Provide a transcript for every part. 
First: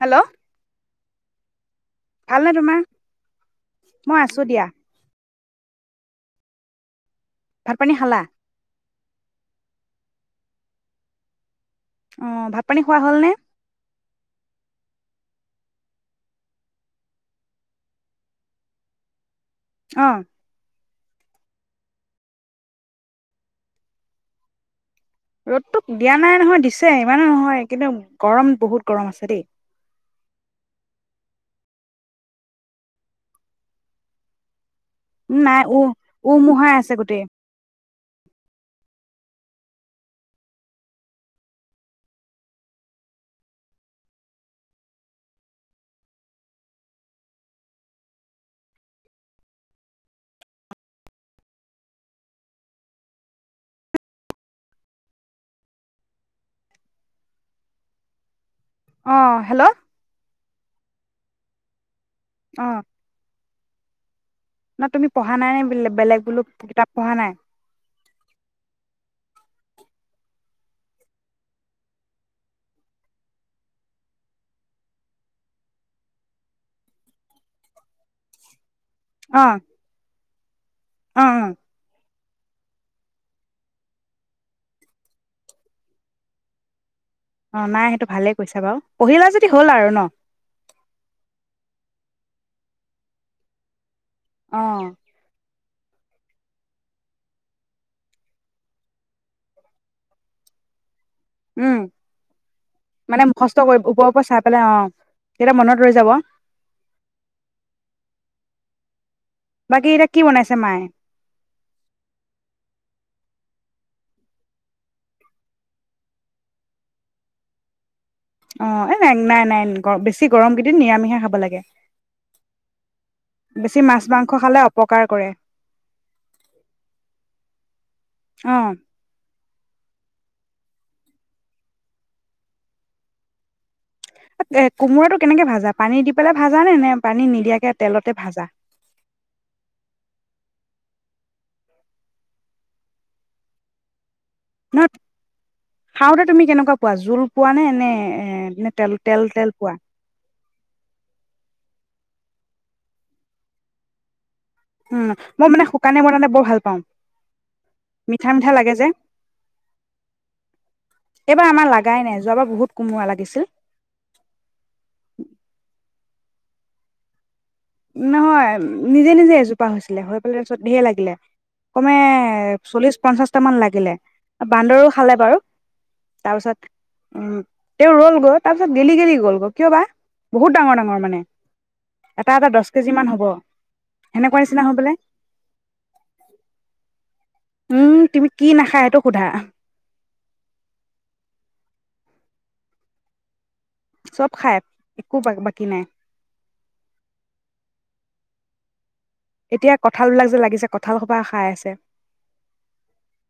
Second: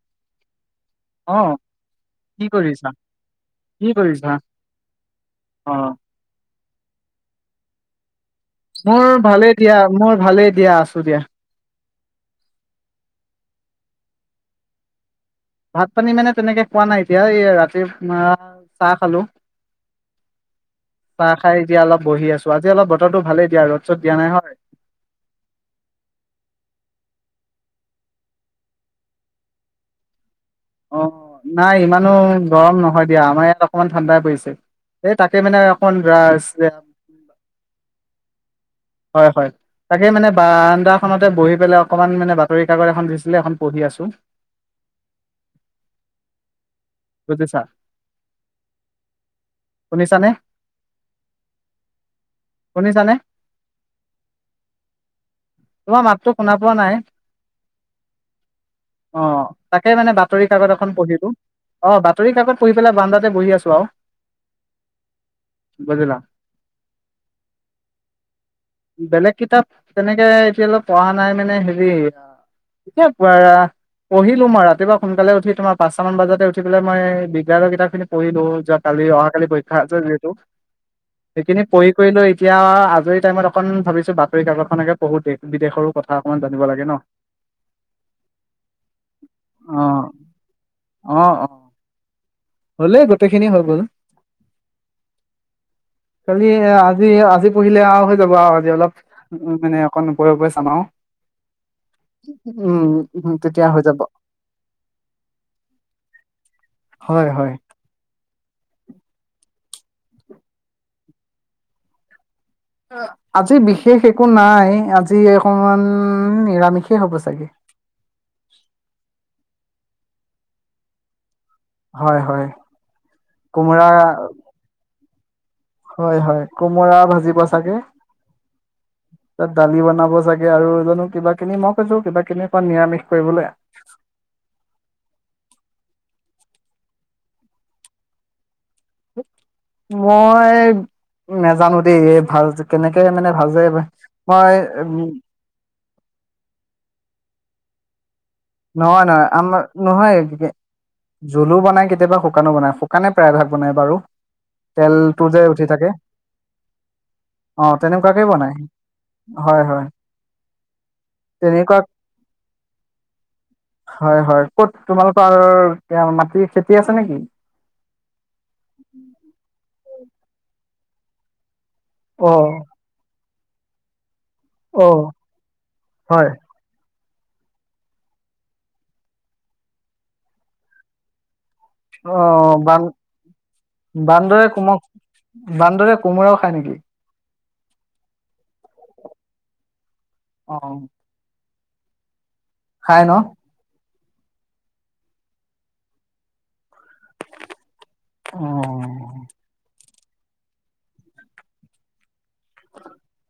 Hello! অহ। ভালনে তোমাৰ? মই কৰিছা আছোঁ দিয়া। অ। ভাত-পানী খালা? মোৰ ভালে দিয়া, মই ভালেই দিয়া। আছোঁ দিয়া। অ', ভাত পানী খোৱা হ'লনে? ভাত পানী মানে তেনেকে খোৱা নাই এতিয়া, এই ৰাতিপুৱাৰ চাহ খালোঁ। অ। চাহ খাই এতিয়া অলপ বহি আছোঁ, আজি অলপ বতৰটো ভালেই দিয়া ৰ'দ - চ'দ দিয়া নাই হয়। ৰ'দতোক দিয়া নাই নহয় দিছে ইমানো নহয়, কিন্তু গৰম বহুত গৰম আছে দেই। অ', নাই ইমানো গৰম নহয় দিয়া, আমাৰ ইয়াত অকমান ঠাণ্ডা পৰিছে। এই তাকে উম মানে নাই উ অকণ আ চে উমোহাই আছে গোটেই হয় হয়, তাকে মানে বাৰান্দাখনতে বহি পেলাই অকণমান মানে বাতৰিকাকত এখন দিছিলে, এখন পঢ়ি আছোঁ। বুজিছা? শুনিছানে শুনিছানে? তোমাৰ মাতটো শুনা পোৱা নাই? অ', তাকে মানে বাত বাতৰি কাকত এখন পঢ়িলোঁ। অহ, না তুমি পঢ়া নাই বোলে বুজিলা বেলেগ বুলো কিতাপ পঢ়া নাই? বেলেগ কিতাপ তেনেকে এতিয়ালৈকে পঢ়া নাই মানে হেৰি এয়া এতিয়া পৰা পঢ়িলোঁ মই ৰাতিপুৱা সোনকালে উঠি তোমাৰ পাঁচটা মান বজাতে উঠি পেলাই মই বিজ্ঞানৰ কিতাপখিনি পঢ়িলোঁ য কালি, অ অহাকালি পৰীক্ষা আছে যিহেতু অ অ সেইখিনি পঢ়ি কৰি লৈ এতিয়া আৰু আজৰি টাইমত অকণ ভাবিছো বাতৰিকাকতখনকে পঢ়ো, দেশ-বিদেশৰো কথা অকমান জানিব লাগে ন? অ' নাই সেইটো ভালেই কৈছা বাৰু। পঢ়িলা যদি হ'ল অ আৰু ন? অ অ হ'লেই গোটেইখিনি হৈ গ'ল। অ' কালি আজি-আজি পঢ়িলে হৈ যাব আৰু। আৰু আজি অলপ মানে অকণ ওপৰে-ওপৰে চাম আৰু। উম মানে উম মুখস্থ তেতিয়া হৈ কৰিব, যাব। ওপৰে-ওপৰে চাই পেলাই, অ' তেতিয়া মনত ৰৈ যাব। হয় হয়। বাকী এইকিটা কি বনাইছে মায়ে? আজি বিশেষ একো নাই, আজি অকমান নিৰামিষেই হ'ব চাগে। অ' এ নাই নাই বেছি গৰম কেইদিন নিৰামিষ খাব লাগে। হয় হয়। বেছি কোমোৰা, মাছ মাংস খালে অপকাৰ কৰে হয় হয়। কোমোৰা ভাজিব চাগে। অ দালি বনাব চাগে আৰু জানো কিবা কিনি, মই কৈছো কিবা কিনি নিৰামিষ কৰিবলৈ। এ কোমোৰাটো কেনেকে ভাজা পানী দি পেলাই ভাজা নে? নে পানী নিদিয়াকে তেলতে ভাজা? মই নাজানো দেই। ভাল কেনেকে মানে ভাজে মই নহয়, খাওতে তুমি কেনেকুৱা পোৱা? জোল পোৱা নে? নে? এ নে তেল নহয় তেল নহয়। তেল আমাৰ, পোৱা নহয় জুলো বনায় কেতিয়া কেতিয়াবা শুকানো বনায়, শুকানে প্ৰায়ভাগ বনায় বাৰু। উম তেলটো যে মই মানে উঠি থাকে শুকানে বিনালে বৰ ভাল পাও। অ তেনেকুৱাকে মিঠা-মিঠা বনাই লাগে যে, হয় হয় এইবাৰ আমাৰ তেনেকুৱা লগাই নাই। যোৱাবাৰ বহুত কোমোৰা লাগিল। হয় হয়। ক'ত তোমালোকৰ? এতিয়া মাটিৰ খেতি আছে নেকি? নহয় নিজে নিজে এজোপা হৈছে। হৈ পেলাই তাপিছত ধেই লাগিলে। কমে অ চল্লিছ পঞ্চাছ টামান লাগিলে। বান্দৰো অ খালে বাৰু। হয় তাৰপিছত উম তেওঁ ৰল গৈ। তাৰ পিছত গেলি গেলি গ'লগৈ, কিয় বা? বহুত ডাঙৰ ডাঙৰ মানে। অ এটা এটা দহ বান্ কেজি মান হ'ব সেনেকুৱা বান্দৰে নিচিনা হৈ পেলাই কোমোৰা বান্দৰে কোমোৰাও খায় নেকি? উম, তুমি কি নাখায় এইটো সোধা। অ খাই ন? চব খায়। একো বাকী নাই। অ'। এতিয়া কঁঠাল বিলাক যে লাগিছে। কঁঠাল সোপা খাই আছে।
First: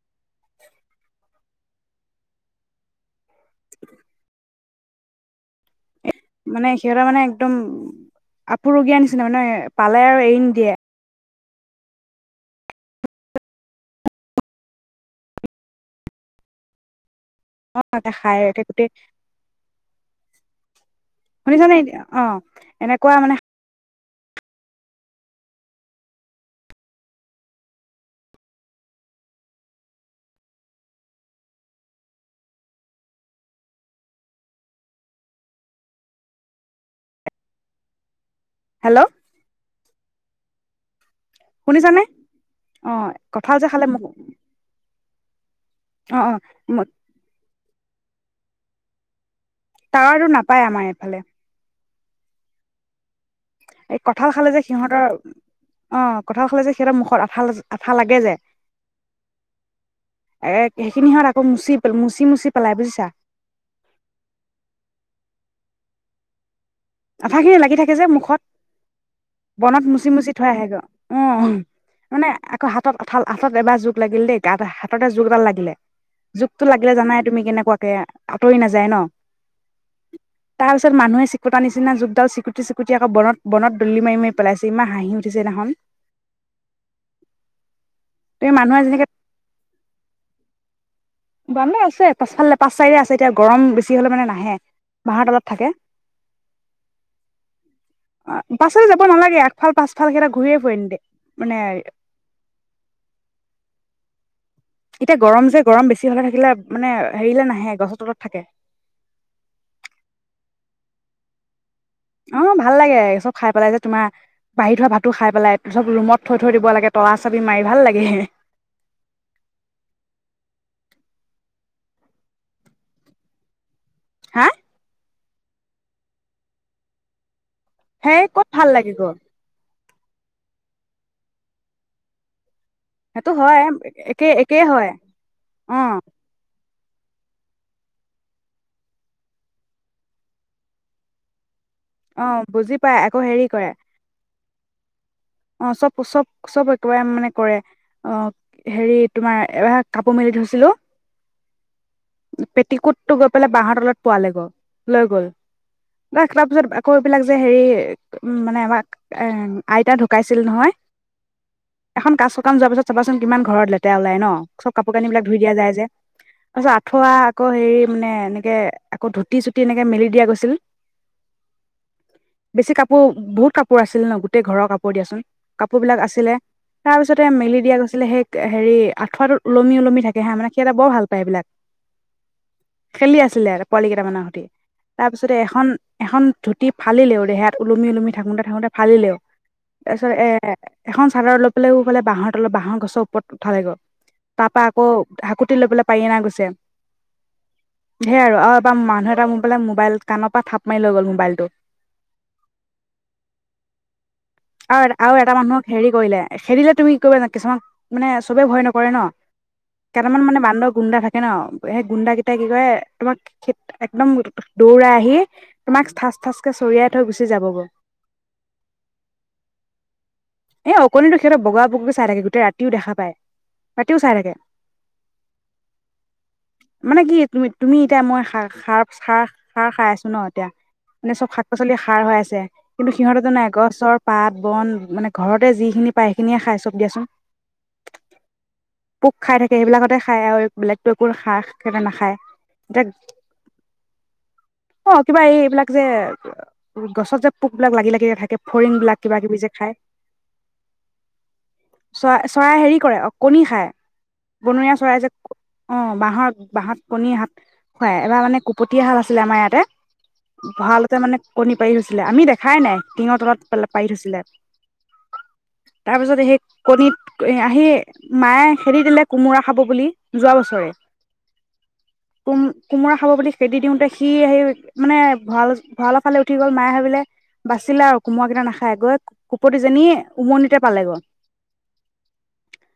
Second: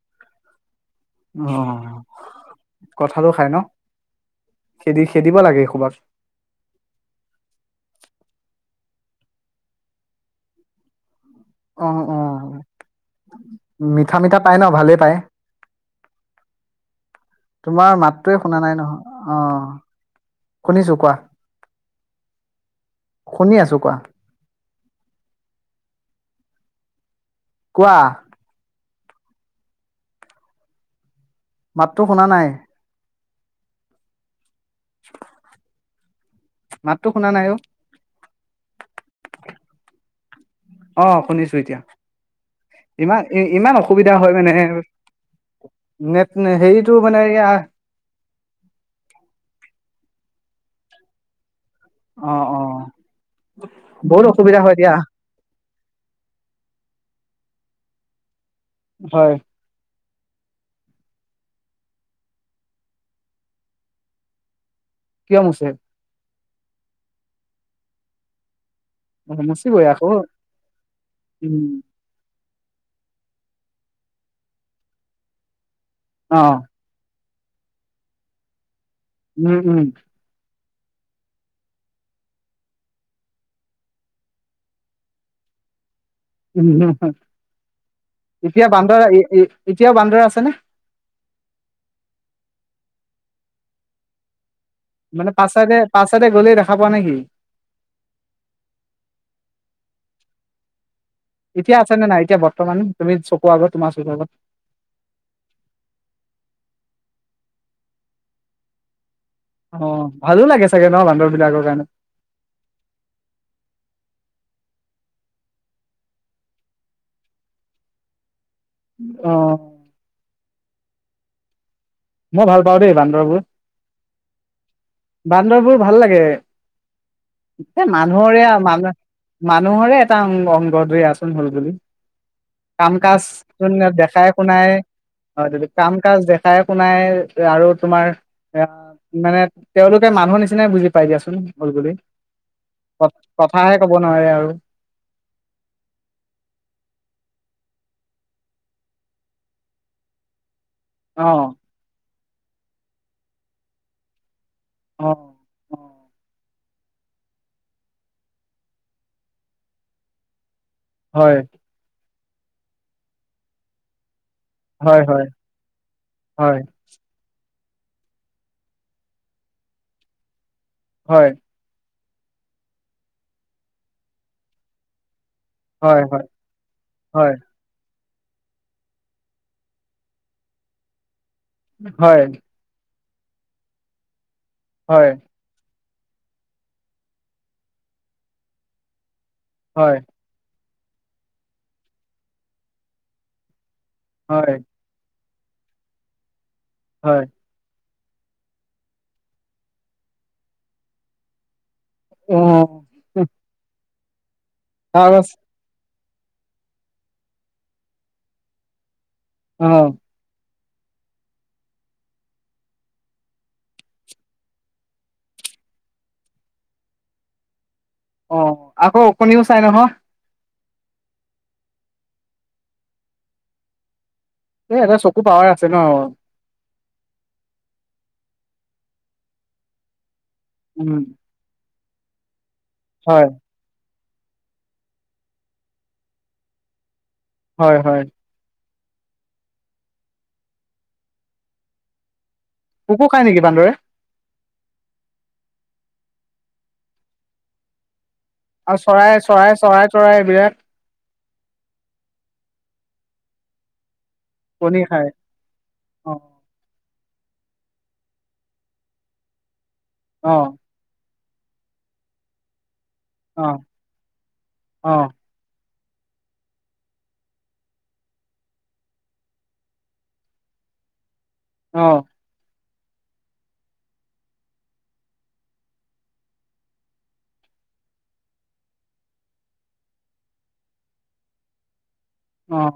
[unintelligible] অ কঁঠা লো খায় ন? খেদি খেদিব লাগে এই মানে সিহঁতৰ মানে একদম আপুৰুগীয়া নিচিনা মানে পালে আৰু এৰি নিদিয়ে। অ', অ', মিঠা মিঠা পাই ন ভালেই পায়। তোমাৰ মাতটোয়ে খাই শুনা নাই গোটেই নহয়। অ ', শুনিছো কোৱা। শুনিছানে অ এনেকুৱা মানে শুনি আছো কোৱা। কোৱা। মাততো শুনা নাই। [unintelligible] মাততো শুনা নাই, অ'। হেল্ল' অ', শুনিছো এতিয়া। শুনিছানে অ ইমান কঁঠাল যে ইমান খালে মোক অসুবিধা হয় মানে অ নেট অ হেৰিটো মানে এয়া [unintelligible] টাৱাৰটো নাপায় আমাৰ এইফালে অ', অ', এই বহুত কঁঠাল খালে অসুবিধা যে, হয় দিয়া সিহঁতৰ অ', কঁঠাল খালে যে সিহঁতৰ মুখত আঠাল আঠা লাগে যে হয়। এ সেইখিনি হত আকৌ মুচি, মুচি, মুচি পেলাই বুজিছা। কিয় মুছে? আঠাখিনি লাগি থাকে যে মুখত বনত মুচিবই আকৌ মুচি মুচি থৈ আহেগৈ অহ উম মানে আকৌ হাতত আঠাল হাতত এবাৰ জোক লাগিল দেই গাতে হাততে জোক এডাল লাগিলে। অ জুকটো লাগিলে জানাই তুমি কেনেকুৱাকে আতৰি নাযায় ন উম উম তাৰ পিছত মানুহে ফুটা নিচিনা জোকডাল চিকুটি চিকুটি আক বনত বনত দলি মাৰি মাৰি পেলাইছেহি ইমান হাঁহি উঠিছে সেইনাখন উম হ তুমি এতিয়া মানুহে বান্দৰ যেনেকে এতিয়াও বান্দৰ আছেনে। বান্দৰ আছে পাছফালে পাছ চাইডে আছে এতিয়া গৰম বেছি হ'লে মানে নাহে। বাঁহৰ মানে তলত পাছ থাকে চাইডে পাছ চাইডে গ'লেই দেখা পোৱা নে কি পাছলে যাব নালাগে আগফাল পাছ কেইটা ঘূৰিয়ে ফুৰে এনিটাইম এতিয়া আছে নে নাই এতিয়া বৰ্তমান তুমি চকু আগত তোমাৰ চকুৰ আগত এতিয়া গৰম যে গৰম বেছি হ'লে থাকিলে মানে হেৰিলে নাহে গছৰ তলত থাকে। অ ভালো লাগে চাগে ন বান্দৰ বিলাকৰ কাৰণে। অঁ ভাল লাগে চব খাই পেলাই যে, তোমাৰ বাহি থোৱা ভাতটো খাই পেলাই, চব ৰুমত থৈ থৈ দিব লাগে তলা চাবি মাৰি ভাল লাগে। হে হে অঁ মই ভাল পাওঁ দেই বান্দৰবোৰ। হা বান্দৰবোৰ ভাল লাগে। এ সেই মানুহৰে ক'ত আৰু ভাল মানুহ লাগিব মানুহৰে অংগ [unintelligible] আচন হ'ল বুলি কাম কাজ সেইটো হয় কোন একে দেখাই একেই শুনাই হয় অঁ য অ কাম কাজ দেখাই শুনাই আৰু তোমাৰ, এ মানে তেওঁলোকে মানুহ নিচিনাই বুজি পাই দিয়াচোন। হ'ল বুলি, অ বুজি পাই ক আকৌ হেৰি কথাহে ক'ব নোৱাৰে আৰু। অঁ চব চব চব একেবাৰে মানে কৰে, অঁ হেৰি তোমাৰ এব কাপোৰ মেলি থৈছিলো অঁ পেটিকোটটো গৈ পেলাই বাঁহৰ তলত পোৱালে গৈ লৈ অ গ'ল, অ দেখল পিছত আকৌ এইবিলাক যে হেৰি মানে আমাক এ আইতা ঢ ঢোকাইছিল নহয়। হয়। এখন কাজ সকাম যোৱাৰ পিছত চাবাচোন, কিমান ঘৰত লেতেৰা ওলাই ন চব কাপোৰ হয় কানি বিলাক হয় ধুই দিয়া যায় যে, হয় তাৰপিছত আঠুৱা আকৌ হেৰি মানে এনেকে আকৌ ধুতি চুতি এনেকে মেলি দিয়া গৈছিল। হয়। বেছি কাপোৰ, বহুত কাপোৰ আছিল ন, গোটেই ঘৰৰ কাপোৰ হ'ব দিয়াচোন। কাপোৰ হয় বিলাক হয় আছিলে, তাৰ পিছতে হয় মেলি দিয়া গৈছিলে সেই হেৰি আঠুৱাটো ওলমি ওলমি থাকে হাঁ মানে সিহঁতে বৰ ভাল পায় এইবিলাক হয়। খেলি আছিলে আৰু পোৱালি কেইটামানৰ সতি হয় তাৰপিছতে এখন এখন ধুতি ফালিলেও দেহাত ওলমি ওলমি থাকোতে থাকোতে ফালিলেও হয় তাৰপিছত এ এখন চাদৰলৈ পেলাই হূফালে বাঁহৰ তলত বাঁহৰ গছৰ ওপৰত উঠালে গল। হয় তাপা আকৌ হাকুতি লৈ পেলা পাৰি অনা গৈছে। হয়! ধেৰ আৰু এবাৰ মানুহ এটা মোৰ পাই মোবাইল কাণৰ পৰা থাপ মাৰি লৈ গ'ল মোবাইলটো। অঁ! আৰু আৰু এটা মানুহক হেৰি কৰিলে, খেদিলে তুমি কৰিবান কিছুমান মানে চবে ভয় নকৰে ন! অ কেইটামান মানে বান্দৱ গুণ্ডা থাকে ন, সেই গুণ্ডা কেইটাই কি কৰে তোমাক একদম দৌৰাই আহি তোমাক থাচ থাচ কে চৰিয়াই থৈ গুচি যাব গৌ অঁ আকৌ, অকণও চাই নহয়! এ অকণিটো সিহঁতে বগা বকু চাই থাকে, গোটেই ৰাতিও দেখা পায়, ৰাতিও চাই থাকে। এ এটা চকু পাৱাৰ আছে ন? খাৰ- খাৰ- খাৰ, খাই আছোঁ ন! এ উম, মানে চব শাক পাচ চলি সাৰ হৈ আছে। কিন্তু হয়, সিহঁতো নাই। গছৰ পাত বন, মানে ঘৰতে যিখিনি পায় সেইখিনিয়ে খাই চব দিয়াচোন। হয় হয়। পোক খাই থাকে সেইবিলাকতে খায় আৰু বেলেগতো একো হাঁহ কে নাখায় পকু ও খাই নেকি বান্দৰে? অঁ, কিবা এই এইবিলাক যে, গছত যে পোক বিলাক লাগি লাগিল থাকে। আৰু ফৰিংবিলাক চৰাই চৰাই চৰাই চৰাইবিলাক? চৰা চৰাই হেৰি কৰে কণী খায়। বনৰীয়া কণী চৰাই যে, খায়। অঁ অ', বাঁহৰ বাঁহত কণী হাত খুৱাই এবাৰ মানে কুপটীয়া হাল আছিলে আমাৰ ইয়াতে। অ', ভাৰালতে মানে কণী পাৰি থৈছিলে! আমি দেখাই নাই টিঙ অ', পালে পাৰি থৈছিলে। অ', তাৰ পিছত, সেই কণীত আহি মায়ে খেদি দিলে কোমোৰা খাব বুলি, যোৱা বছৰে অঁ! কোম কোমোৰা খাব বুলি খেদি দিওঁতে সি সেই মানে ভঁৰাল ভঁৰালৰ ফালে উঠি গ'ল মায়ে ভাবিলে বাচিলে আৰু কোমৰাৰাকেইটা নাখায়, গৈ কুপটোজনী উমনিতে পালেগৈ। অঁ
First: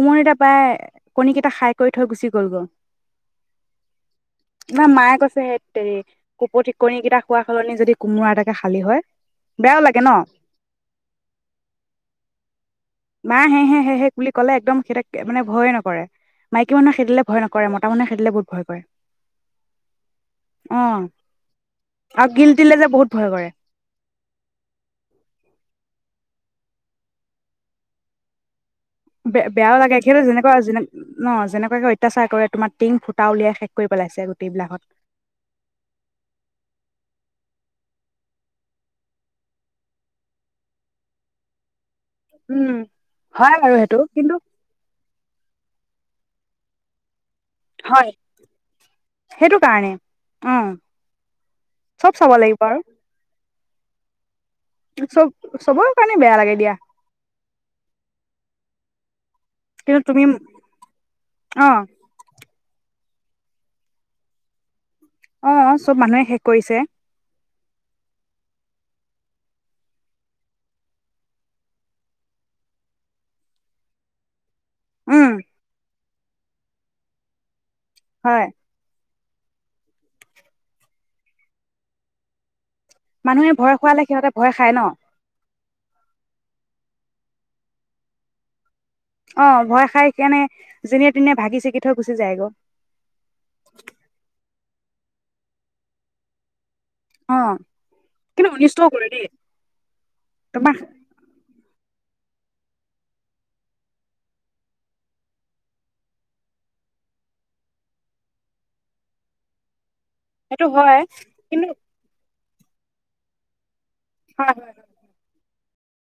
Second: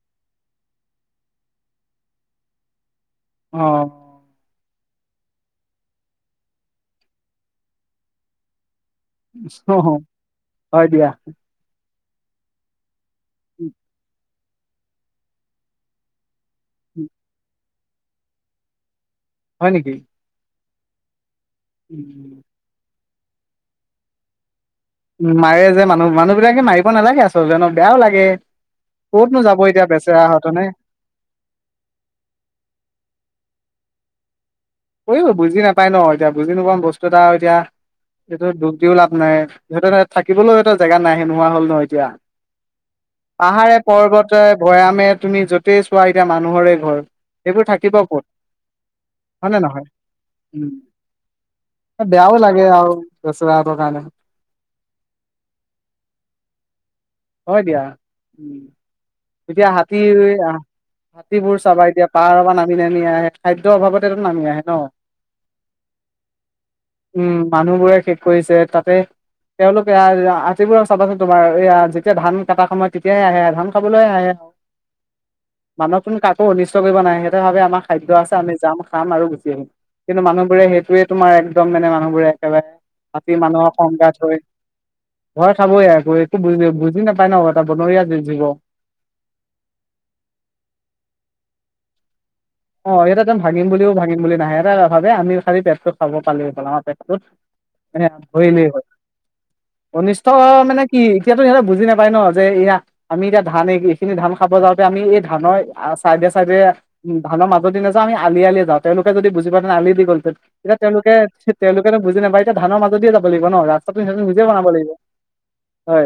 উমনিটাাৰ পাই, কণীকেইটা খাই কৰি থৈ গুচি গল গ'ল অঁ তমাৰ মায়ে কৈছে সেই হৰি কুপ ঠিকনি কেইটা খোৱা সলনি যদি কোমোৰা এটাকে খালী হয়। বেয়াও অঁ- অঁ লাগে ন হয় দিয়! ম হে হে হে হেুলি ক'লে একদম সিহতে মানে ভয়ে নকৰে মাইকী মানুহৰ হো উম, খেদিলে মতা তাৰামানে খেদিলৈ বহুত ভয় কৰে। হয় নেকি? অঁ! আৰু উম, গিলটিলে যে বহুত ভয় কৰেহ উ মাৰে যে মানুহ। মানুহবিলাকে মাৰিব নালাগে, আছজনক বেয়াও লাগে। ব ক'তনো যাব বেয়াও এতিয়া লাগে সিটো বেচেৰাহঁত যেনেকুৱা হয়নে? যে ন যেনেকুৱাকে অত্যাচাৰ কৰে তোমাৰ টিং ফুটা উলিয়াই। কৰি পেলাইছে গোটেই বিলাকত। কৰিব বুজি নাপাই ন এতিয়া বুজি নোপোৱাওঁ বস্তু এটা এতিয়া এইটো দুখ দিও লাভ নাই সিহঁতে থাকিবলৈ এটা জেগা নে নোহোৱা হল ন এতিয়া উম হয় বাৰু পাহাৰে সেইটো কিন্তু পৰ্বতে ভৈয়ামে তুমি য'তেই চোৱ এতিয়া মানুহৰে ঘৰহ এইবোৰ থাকিব হয় কত। সেইটো নহয়? কাৰণে অ উম, চব চাব বেয়াও লাগে লাগিব আৰু বেচেৰাহঁতৰ কাৰণে চব চবৰ কাৰণে বেয়া লাগে দিয়া হয় দিয়া উ এতিয়া হাতী কিন্তু তুমি হাতীবোৰ অ চাবা এতিয়া পাহাৰ পৰা নামি নামি আহ খাদ্যৰ অভাৱতে এইটো নামি আহে ন অ চব মানুহে শেষ কৰিছে উম, মানুহবোৰে শেষ কৰিছে তাতে তেওঁলোকে আতিবোৰক চাবাচোন তোমাৰ এয়া যেতিয়া ধান কটা সময়ত তেতিয়াহে আহে ধান ক বলৈ আ উম মানুহ কোন কাকো অনিষ্ট কৰিব নাই সেইটো ভাবে আমাক খাদ্য আছে হয় আমি যাম খাম আৰু কিন্তু মানুহবোৰে সেইটোৱে তোমাৰ একদম মানে মানুহবোৰে একেবাৰে ৰাতি মানুহে মানুহৰ ভয় খোৱালে সংঘাত সিহঁতে হয় ভয় খায় ন ঘৰ খাবই আকৌ এইো বুজ বুজ বুজি নাপাই ন এটা বনৰীয়া জীৱ দিব অহ, ভয় খাই কেনে যেনে তেনে ভাগি ছিগি থৈ গুচি যায়গ। অহ, ইয়াত একদম ভাঙিম বুলিও ভাঙিম বুলি নাহে [unintelligible] ভাবে আমিও খালি পেটটো খাব পালেই হল আমাৰ পেটটো অ [unintelligible] কিন্তু ধৰিলেই হয় অনিষ্টও কৰে দেই অনিষ্ট তোমাৰ মানে কি এতিয়াতো সিহঁতে বুজি নাপায়। কয় ন যে এয়া আমি এতিয়া ধান এইখিনি ধান খাব যাওঁতে আমি এই ধানৰ চাইডে- চাইডে ধানৰ মাজদি নাজাও আলি -আলি যাওঁ তেওলোকে যদি বুজি পায় তেনে আলি দি সেইটো এতিয়া হয় তেওঁলোকে কিন্তু -তেওঁলোকেতো বুজি নাপায় এতিয়া ধানৰ মাজেদিয়ে যাব লাগিব ন ৰা তাৰপিছত সেইটো নিজে হয় হয় বনাব লাগিব। হয়।